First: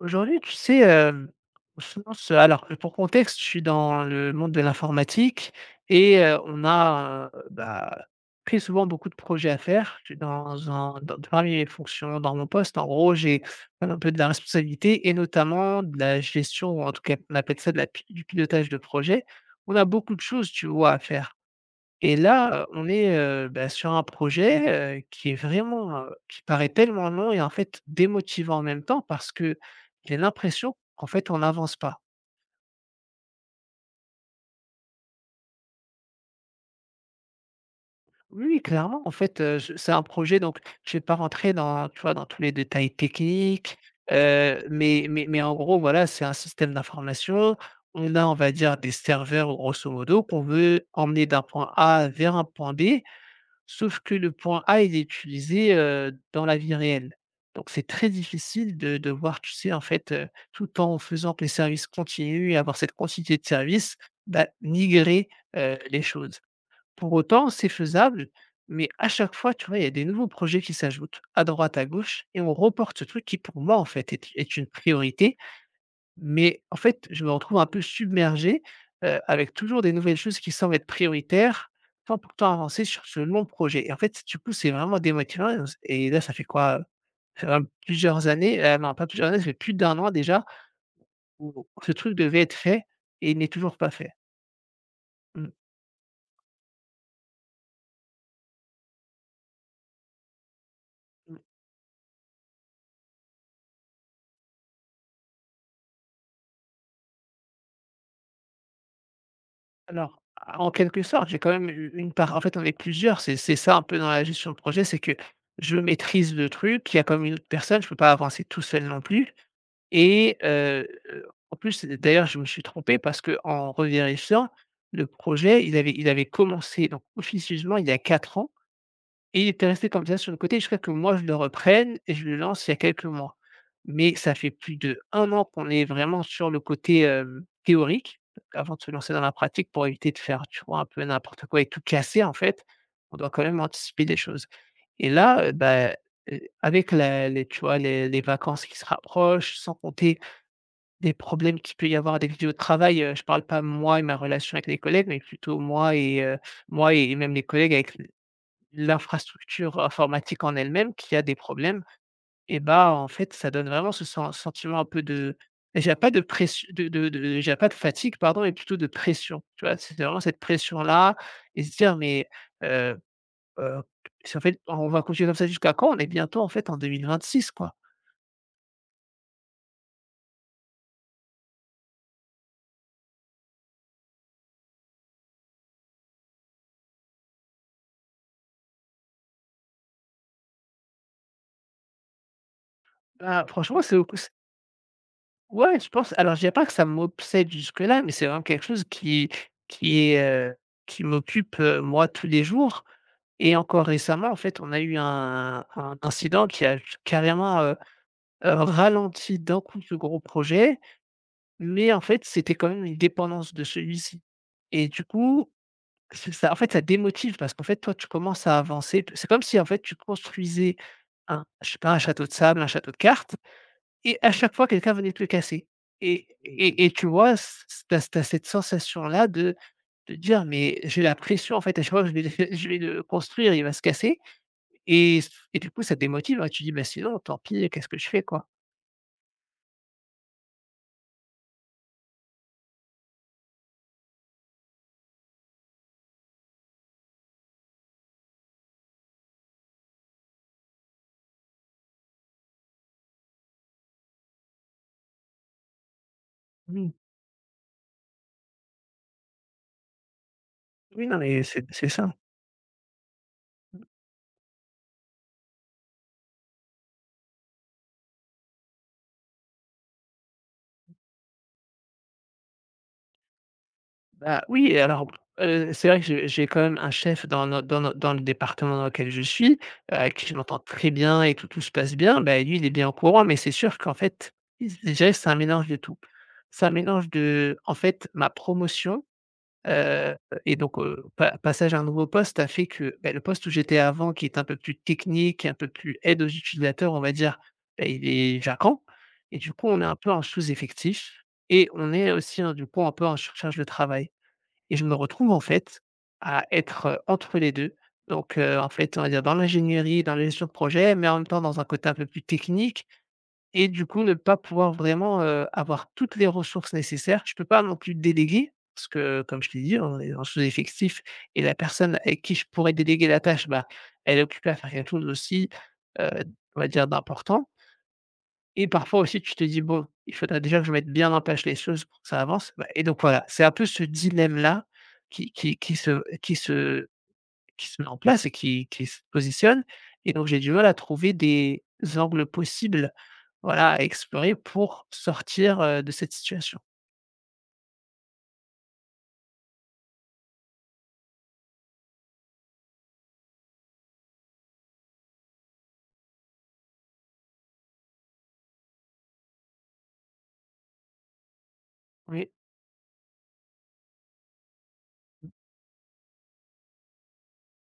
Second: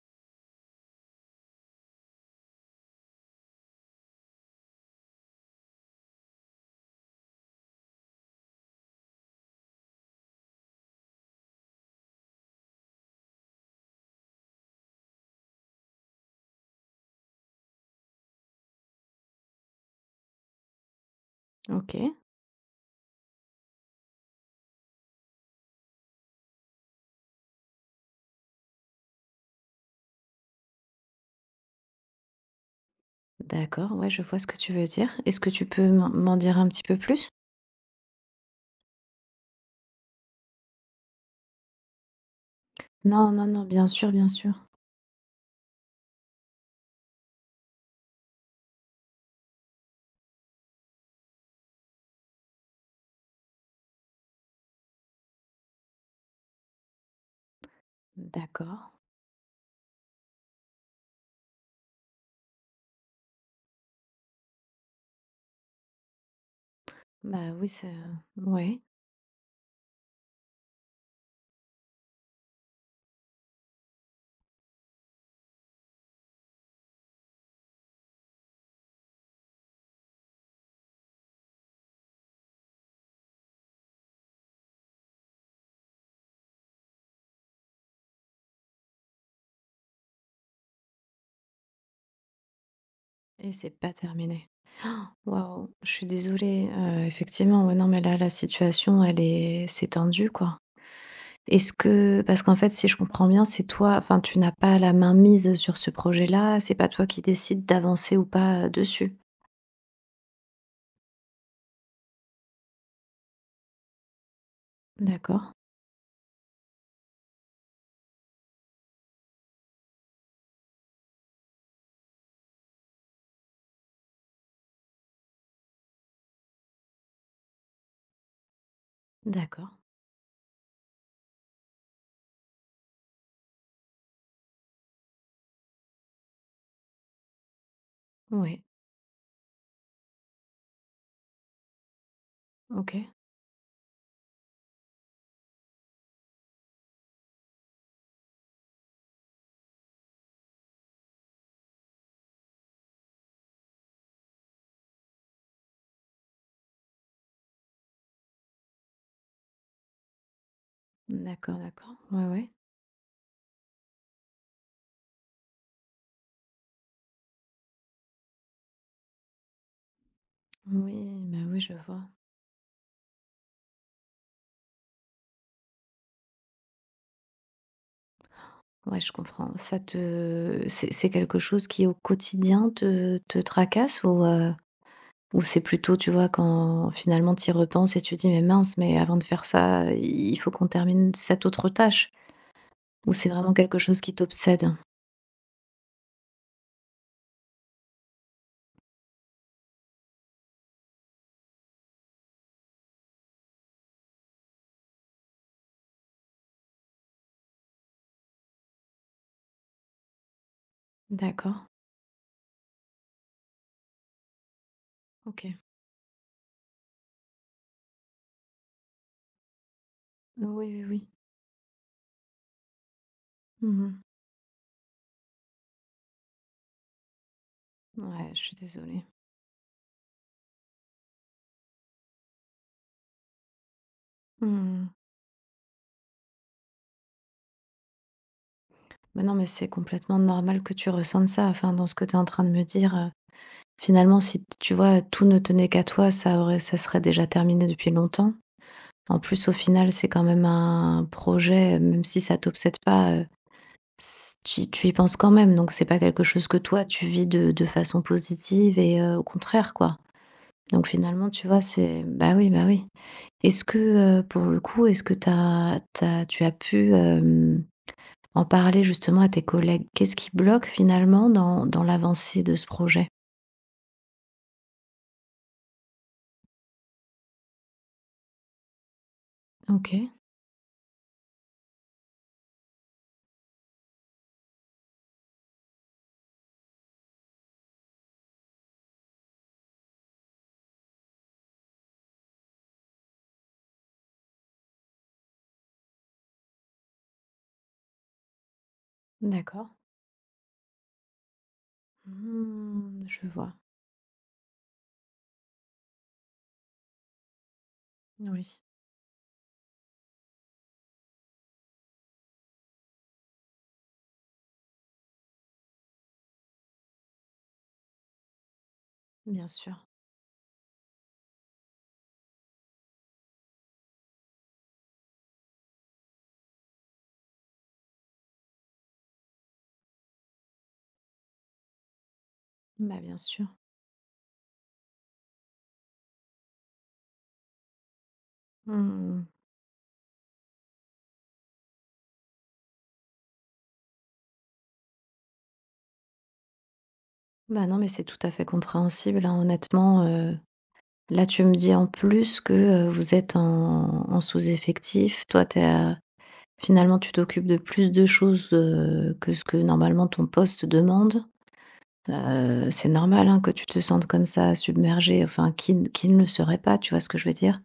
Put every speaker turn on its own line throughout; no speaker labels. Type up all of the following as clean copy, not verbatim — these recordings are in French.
Aujourd'hui, tu sais, on se lance. Alors, pour contexte, je suis dans le monde de l'informatique et on a, bah, très souvent beaucoup de projets à faire. Je suis dans un dans parmi mes fonctions, dans mon poste, en gros, j'ai un peu de la responsabilité et notamment de la gestion, ou en tout cas, on appelle ça de la pi du pilotage de projet. On a beaucoup de choses, tu vois, à faire.
OK,
Et là, on est, bah, sur un projet, qui est vraiment, qui paraît tellement long et en fait démotivant en même temps parce que j'ai l'impression qu'en fait on n'avance pas.
d'accord, ouais, je vois ce que tu veux dire. Est-ce que tu peux m'en dire un petit peu plus?
Oui, oui, clairement, en fait, je c'est un projet. Donc je ne vais pas rentrer dans, tu vois, dans tous les détails
Non, non, non,
techniques,
bien sûr, bien sûr.
mais en gros, voilà, c'est un système d'information. On a, on va dire, des serveurs grosso modo qu'on veut emmener d'un point A vers un point B. Sauf que le point A, il est utilisé, dans la vie réelle. Donc c'est très difficile
D'accord.
de voir, tu sais, en fait, tout en faisant que les services continuent et avoir cette quantité de services, bah, migrer, les choses. Pour autant,
Bah oui,
c'est
ça
faisable,
ouais
mais à chaque fois, tu vois, il y a des nouveaux projets qui s'ajoutent à droite, à gauche et on reporte ce truc qui, pour moi, en fait, est une priorité. Mais en fait, je me retrouve un peu submergé, avec toujours des nouvelles choses qui semblent être prioritaires, sans pourtant avancer sur ce long projet. Et en fait, du coup, c'est vraiment démotivant et là, ça fait quoi? Ça fait plusieurs années, non, pas plusieurs années, ça fait plus d'un an déjà ou ce truc devait être fait et il n'est
et c'est
toujours
pas
pas fait.
terminé.
Mmh.
Waouh, je suis désolée, effectivement, ouais, non, mais là, la situation, elle est c'est tendu, quoi.
Mmh.
Est-ce que parce qu'en fait, si je comprends bien, c'est toi enfin, tu n'as pas la main mise sur ce projet-là, c'est pas toi qui décides d'avancer ou pas, dessus?
Alors, en quelque sorte, j'ai quand même eu une part. En fait, on est plusieurs, c'est ça un peu dans la gestion de projet, c'est que
D'accord,
je maîtrise le truc, il y a quand une autre personne, je peux pas avancer tout seul non plus. Et en plus, d'ailleurs, je me suis trompé parce que en revérifiant, le projet, il avait commencé donc officieusement il y a 4 ans et il était
d'accord,
resté comme ça sur le côté jusqu'à que moi je le reprenne et je le lance il y a quelques mois. Mais ça fait plus de un an qu'on est vraiment sur le côté, théorique,
ouais,
avant de se lancer dans la pratique pour éviter de faire, tu vois, un peu n'importe quoi et tout casser en fait.
OK,
On doit quand même anticiper des choses. Et là, bah, avec la les tu vois, les vacances qui se rapprochent, sans compter des problèmes qu'il peut y avoir avec vie au travail, je parle pas moi et ma relation avec les collègues, mais plutôt moi et moi et même les collègues avec l'infrastructure informatique en elle-même qui a des
d'accord,
problèmes.
d'accord, ouais, ouais.
Et bah, en fait, ça donne vraiment ce sentiment un peu de, j'ai pas de pression, de je, pas de fatigue pardon, mais plutôt de pression, tu vois? C'est vraiment cette
Oui,
pression-là
bah, oui,
et
je
se dire:
vois.
«Mais heu» Heu, ça fait on va continuer comme ça jusqu'à quand? On est bientôt en fait en 2026 quoi.
Ouais, je comprends. Ça te c'est quelque chose qui au quotidien te tracasse ou c'est plutôt, tu vois, quand finalement tu y repenses et tu dis: «Mais mince, mais avant de faire ça, il faut qu'on termine cette autre tâche?» ou c'est
Bah,
vraiment quelque
franchement, c'est
chose
au
qui
coup c
t'obsède?
ouais, je pense, alors je dirais pas que ça m'obsède jusque-là, mais c'est vraiment quelque chose qui est, heu, qui m'occupe, moi tous les jours. Et encore récemment en fait, on a eu un incident qui a j carrément, ralenti d'un coup ce gros projet,
D'accord,
mais en fait, c'était quand même une dépendance de celui-ci. Et du coup,
OK.
c'est ça en fait, ça démotive parce qu'en fait, toi, tu commences à avancer. C'est comme si, en fait, tu
Oui,
construisais
oui, oui.
un, je sais pas, un château de sable, un château de cartes,
Mmh.
et à chaque fois, quelqu'un venait te le casser, et tu vois, c tu as
Ouais, je
cette
suis désolée.
sensation-là de dire: «Mais j'ai la pression, en fait, à chaque fois que je vais le je vais le construire, il va se casser.»
Mmh.
Et et du coup, ça te démotive et tu dis: «Bah, sinon, tant pis, qu'est-ce que je fais, quoi?»
Bah, non, mais c'est complètement normal que tu ressentes ça. Enfin, dans ce que tu es en train de me dire, finalement, si tu vois, tout ne tenait qu'à toi, ça aurait ça serait déjà terminé depuis longtemps. En plus, au final, c'est quand même un projet, même si ça t'obsède pas, s tu y penses quand même, donc c'est pas quelque chose que toi, tu vis de façon positive et au contraire, quoi. Donc
Oui, non,
finalement,
mais
tu vois,
c'est
c'est
ça.
bah, oui, bah, oui. Est-ce
Mmh.
que, pour le coup, est-ce que tu as pu, en parler justement à tes collègues? Qu'est-ce qui bloque finalement dans l'avancée de ce projet?
Bah, oui. Et alors, c'est vrai que j'ai quand même un chef dans no dans no dans le département dans lequel je suis,
OK,
avec qui je m'entends très bien et tout, tout se passe bien. Bah, lui, il est bien au courant, mais c'est sûr qu'en fait, il se c'est un mélange de tout. C'est un mélange de, en fait, ma promotion. Heu et donc pa passage à un nouveau poste a fait que, beh, le poste où j'étais avant qui est un peu plus technique, un peu plus aide aux utilisateurs, on va dire, beh, il est vacant. Et du
d'accord.
coup, on est un peu en sous-effectif et on est aussi, hein, du coup, un
Mmh,
peu en
je vois.
surcharge de travail, et je me retrouve, en fait, à être, entre les 2. Donc
Oui,
en fait, on va dire, dans l'ingénierie, dans la gestion de projet, mais en même temps dans un côté un peu plus technique, et du coup, ne pas pouvoir vraiment, avoir toutes les ressources nécessaires. Je peux pas non plus déléguer parce que, comme
bien
je t'ai dit,
sûr.
on est en sous-effectif, et la personne avec qui je pourrais déléguer la tâche, bah, elle est occupée à faire quelque chose aussi, heu, on va dire d'important. Et parfois aussi tu te dis: «Bon, il faudrait déjà que je mette bien en place les choses pour que ça avance.» Bah, et
Bah,
donc
bien
voilà, c'est
sûr.
un peu ce dilemme-là qui qui qui se qui se qui se met en place et qui se
Mmh.
positionne, et donc j'ai du mal à trouver des angles possibles. Voilà, à explorer pour sortir, de cette situation.
Bah, non, mais c'est tout à fait compréhensible, hein, honnêtement, là, tu me dis en plus que, vous êtes en en sous-effectif. Toi, t'es à finalement, tu t'occupes de plus de choses, que ce que normalement ton poste demande.
Oui,
C'est normal, hein, que tu te sentes comme ça, submergé. Enfin, qui ne le serait pas, tu vois ce que je veux dire?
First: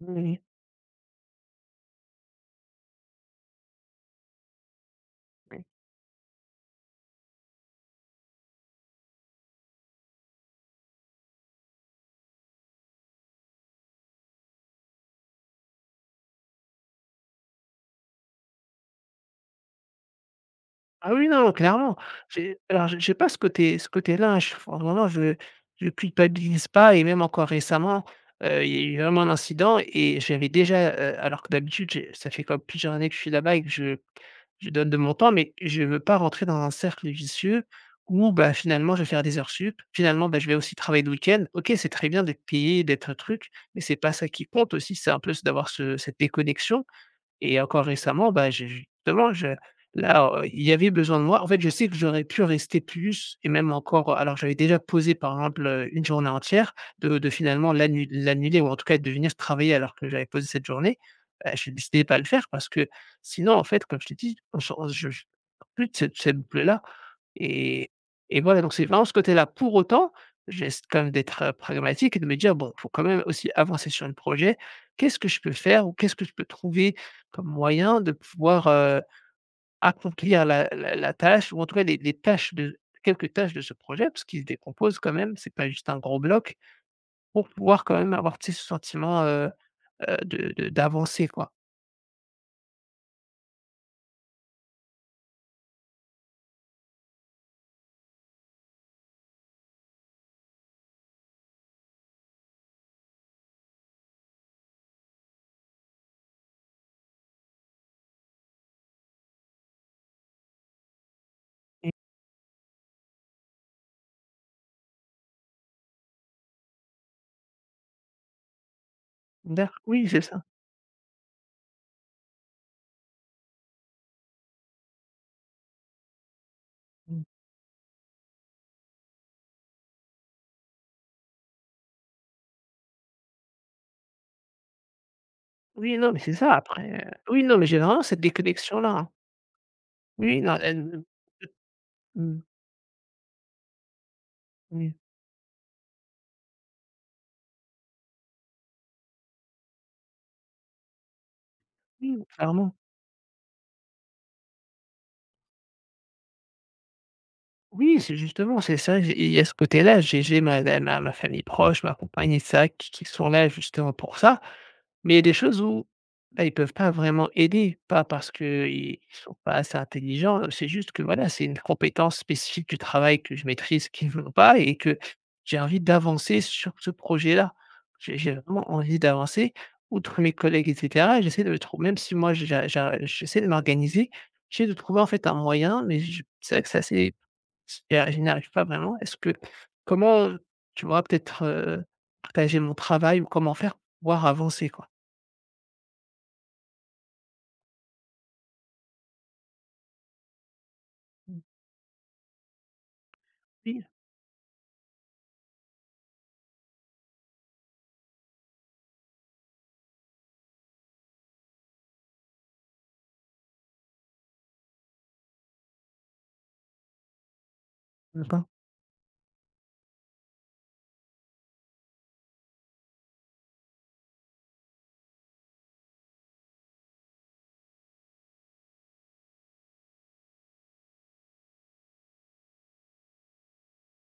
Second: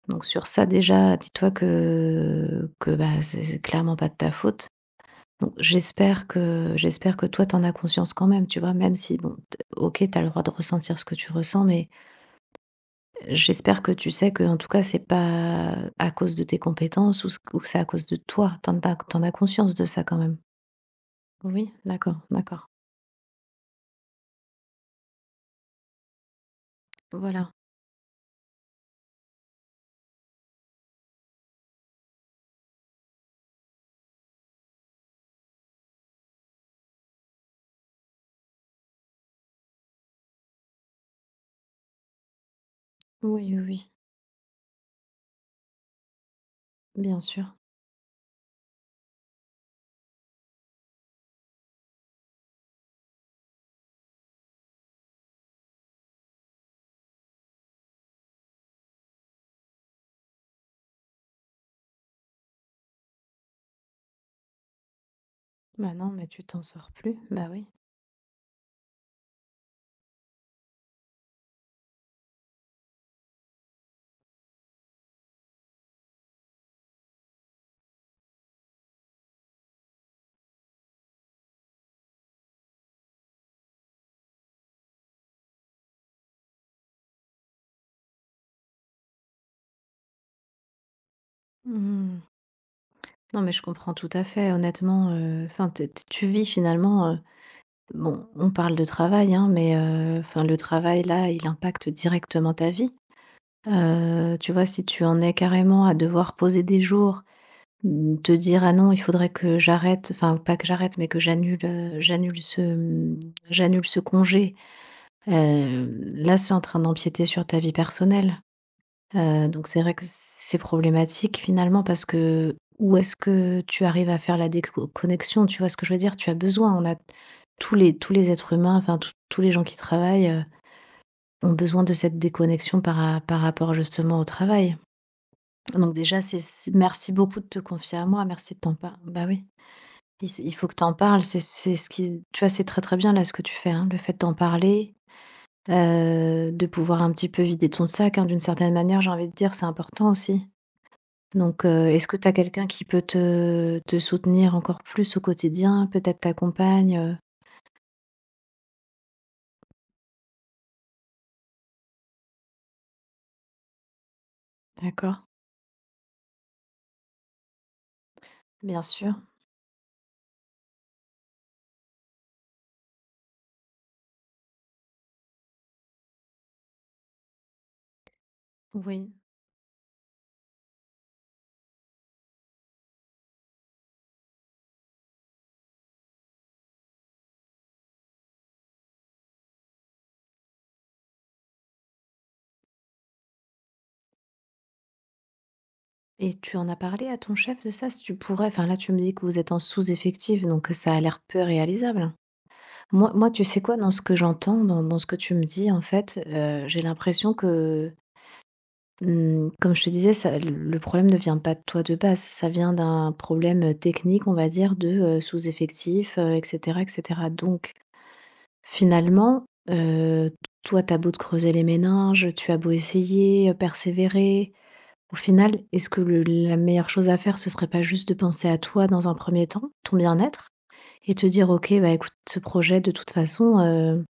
oui, oui,
Donc
oui.
sur ça, déjà, dis-toi que bah, c'est clairement pas de ta faute. Donc j'espère que toi, t'en as conscience quand même, tu vois? Même si bon, t OK, t'as le droit de ressentir ce que tu ressens, mais j'espère que tu sais que en tout cas, c'est pas à cause de tes compétences ou c ou que c'est à cause de toi. T'en en as tu as conscience de ça quand même?
Ah oui, non,
Oui?
clairement.
D'accord,
J'ai
d'accord.
alors j'ai pas ce côté-là, je vraiment je culpabilise pas. Et même encore
Voilà.
récemment, il y a eu vraiment un incident et j'avais déjà, alors que d'habitude j'ai ça fait comme plusieurs années que je suis là-bas et que je donne de mon temps, mais je veux pas rentrer dans un cercle vicieux où, bah, finalement je vais faire des heures sup, finalement, bah, je vais aussi travailler le week-end. OK, c'est très bien d'être payé, d'être un
Oui,
truc,
oui,
mais
oui,
c'est pas ça qui compte aussi, c'est un peu d'avoir ce cette déconnexion.
bien sûr.
Et encore récemment, bah, j'ai justement, je là, il y avait besoin de moi. En fait, je sais que j'aurais pu rester plus, et même encore, alors j'avais déjà posé, par exemple, une journée entière, de finalement l'annuler, ou en tout cas de venir travailler alors que j'avais posé cette journée. Bah, j'ai décidé de pas le faire parce que sinon, en fait, comme je t'ai dit, on se on je plus
Bah,
de
non,
cette
mais
cette
tu t'en
boucle-là.
sors plus. Bah, oui.
Et et voilà, donc c'est vraiment ce côté-là. Pour autant, j'essaie quand même d'être, pragmatique et de me dire: «Bon, il faut quand même aussi avancer sur le projet. Qu'est-ce que je peux faire ou qu'est-ce que je peux trouver comme moyen de pouvoir, accomplir la tâche, ou en tout cas les tâches de quelques tâches de ce projet, parce qu'il se décompose quand même, c'est pas juste un gros bloc, pour pouvoir quand même avoir, tu sais, ce sentiment, de d'avancer, quoi.»
Mmh. Non, mais je comprends tout à fait. Honnêtement, enfin, tu vis finalement, bon, on parle de travail, hein, mais enfin le travail là, il impacte directement ta vie. Tu vois, si tu en es carrément à devoir poser des jours, mmh, te dire: «Ah non, il faudrait que j'arrête», enfin pas que j'arrête, mais que j'annule,
Mmh.
j'annule ce, mmh, j'annule ce congé, heu, là, c'est en train d'empiéter sur ta vie personnelle. Donc
D'acc
c'est vrai que
Oui, c'est ça.
c'est problématique finalement parce que où est-ce que tu arrives à faire la déconnexion. Tu vois ce que je veux dire? Tu as besoin, on a tous les êtres humains, enfin tous les gens qui travaillent, ont besoin de cette déconnexion par rapport justement au travail. Donc
Oui, non,
déjà
mais c'est
c'est
ça
c
après,
merci beaucoup
oui,
de te
non, mais
confier
généralement
à
cette
moi, merci de t'en
déconnexion-là,
parler.
hein.
Bah oui, il s
Oui,
il
non,
faut que t'en
elle,
parles, c'est ce
mmh,
qui tu
mmh,
vois c'est très, très bien là ce que tu fais, hein. Le fait d'en parler,
oui,
de pouvoir un petit peu vider ton sac, hein, d'une certaine manière, j'ai envie de dire, c'est important aussi. Donc, est-ce que
oui,
tu as quelqu'un
clairement.
qui peut te soutenir encore plus au quotidien? Peut-être ta compagne, heu?
Oui, c'est justement, c'est ça, j'ai il y a ce côté-là, j'ai ma famille proche, ma compagne et ça, qui sont là justement pour ça. Mais il
D'accord.
y a des choses où, bah, ils ne peuvent pas vraiment aider, pas parce
Bien
qu'ils
sûr,
ne sont pas assez intelligents, c'est juste que voilà, c'est une compétence spécifique du travail que je maîtrise qu'ils n'ont pas, et que j'ai envie d'avancer sur ce projet-là. J'ai vraiment envie
oui
d'avancer, outre mes collègues et cetera, j'essaie de le trouver. Même si moi j'essaie de m'organiser, j'essaie de trouver en fait un moyen, mais je c'est vrai que c'est assez, et je n'y arrive pas vraiment. Est-ce que comment, tu vois, peut-être, partager mon travail, ou comment faire pour pouvoir avancer, quoi?
et tu en as parlé à ton chef de ça? Si tu pourrais enfin, là, tu me dis que vous êtes en sous-effectif, donc, ça a l'air peu réalisable. Tu sais quoi?
Oui.
Dans ce que j'entends, dans ce que tu me dis, en fait, j'ai l'impression que, mmh, comme je te disais, ça le problème ne vient pas de toi de base. Ça vient d'un problème, technique, on va dire, de, sous-effectif, et cetera donc
D'accord.
finalement, toi, t'as beau te creuser les méninges, tu as beau essayer, persévérer, au final, est-ce que le la meilleure chose à faire, ce serait pas juste de penser à toi dans un premier temps, ton bien-être et te dire: «OK, bah, écoute, ce projet de toute façon,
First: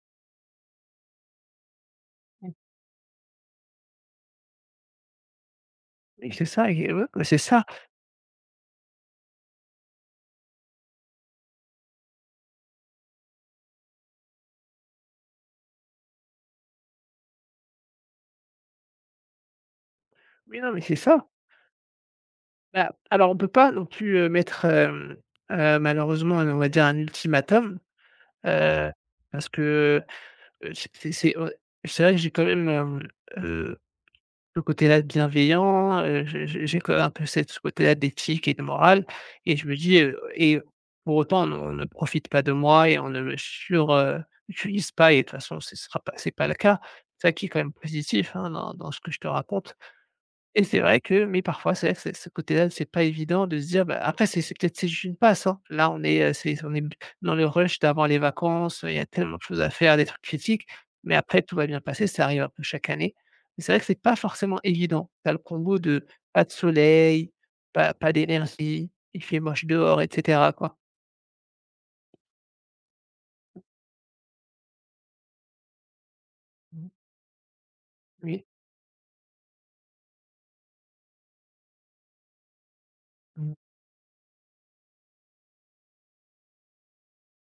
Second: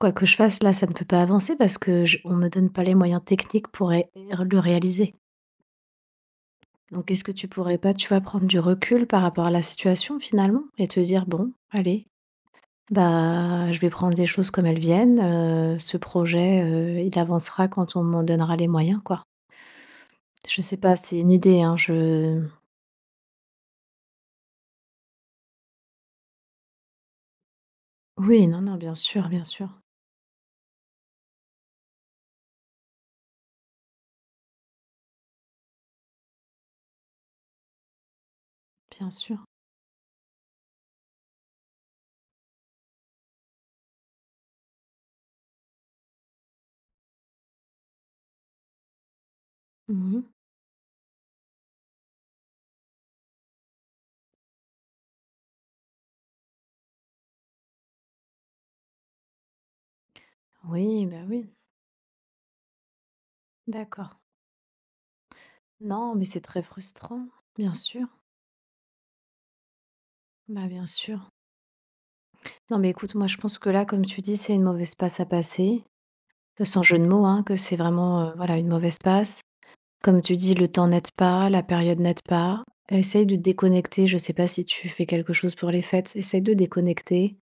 quoi que je fasse là, ça ne peut pas avancer parce que je on me donne pas les moyens techniques pour ré le réaliser».
Oui, c'est ça et ouais,
Donc est-ce
bah,
que
c'est
tu
ça.
pourrais pas, tu vas prendre du recul par rapport à la situation finalement et te dire: «Bon, allez, bah, je vais prendre les choses comme elles viennent, ce projet, il avancera quand on m'en donnera les moyens, quoi.
Oui,
Je
non,
sais
mais
pas,
c'est
c'est
ça.
une idée, hein, je
Bah, alors on peut pas non plus, mettre, malheureusement, on va dire, un ultimatum,
oui, non, non,
heu,
bien sûr, bien
parce
sûr,
que, c'est ouais, c'est vrai que j'ai quand même, heu, le côté-là bienveillant, j'ai quand même un peu cette ce côté-là d'éthique et de morale,
bien sûr».
et je me dis, et pour autant, on ne profite pas de moi et on ne me sur, utilise pas, et de toute façon, ce sera pas c'est pas le cas. C'est ça qui est quand même positif, hein, dans ce que je te raconte.
Mmh.
Et c'est vrai que mais parfois c'est vrai que c'est ce côté-là, c'est pas évident de se dire, bah, après c'est peut-être, c'est juste une passe, hein. Là on est, c'est on est dans le rush d'avant les vacances, il y a tellement de choses à faire, des trucs critiques,
Oui,
mais
bah,
après
oui,
tout va bien passer, ça arrive un peu chaque année. Mais c'est vrai que c'est pas
d'accord.
forcément évident. T'as le combo de
Non, mais c'est
pas de
très frustrant,
soleil,
bien
pas
sûr,
pas d'énergie, il fait moche dehors et cetera
bah,
quoi.
bien sûr. Non, mais écoute, moi, je pense que là, comme tu dis, c'est une mauvaise passe à passer, sans
Mmh,
jeu de mots, hein, que c'est vraiment,
oui.
voilà, une mauvaise passe. Comme tu dis, le temps n'aide pas, la période n'aide pas. Essaye de
Mmh
déconnecter. Je sais pas si tu fais quelque chose pour les fêtes. Essaye de déconnecter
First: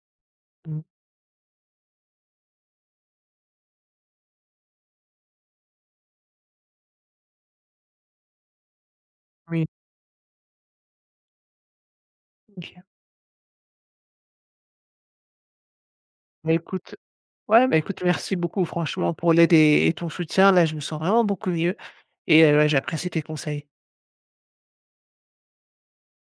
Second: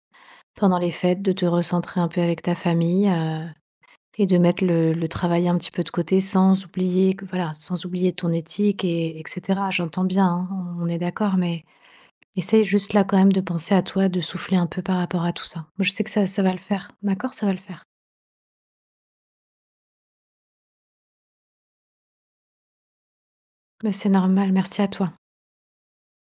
pendant
mh.
les fêtes, de te recentrer un peu avec ta famille, et de mettre le travail un petit peu de côté sans oublier que voilà, sans oublier ton éthique et etc.
Oui,
J'entends bien, hein, on est d'accord, mais essaye
OK.
juste là quand même de penser à toi, de souffler un peu par rapport à tout ça. Moi, je sais que ça va
Bah,
le faire,
écoute
d'accord, ça va le
ouais, bah,
faire.
écoute merci beaucoup franchement pour l'aide et ton soutien. Là, je me sens vraiment beaucoup mieux. Et ouais, j'apprécie tes conseils.
Mais c'est normal. Merci à toi.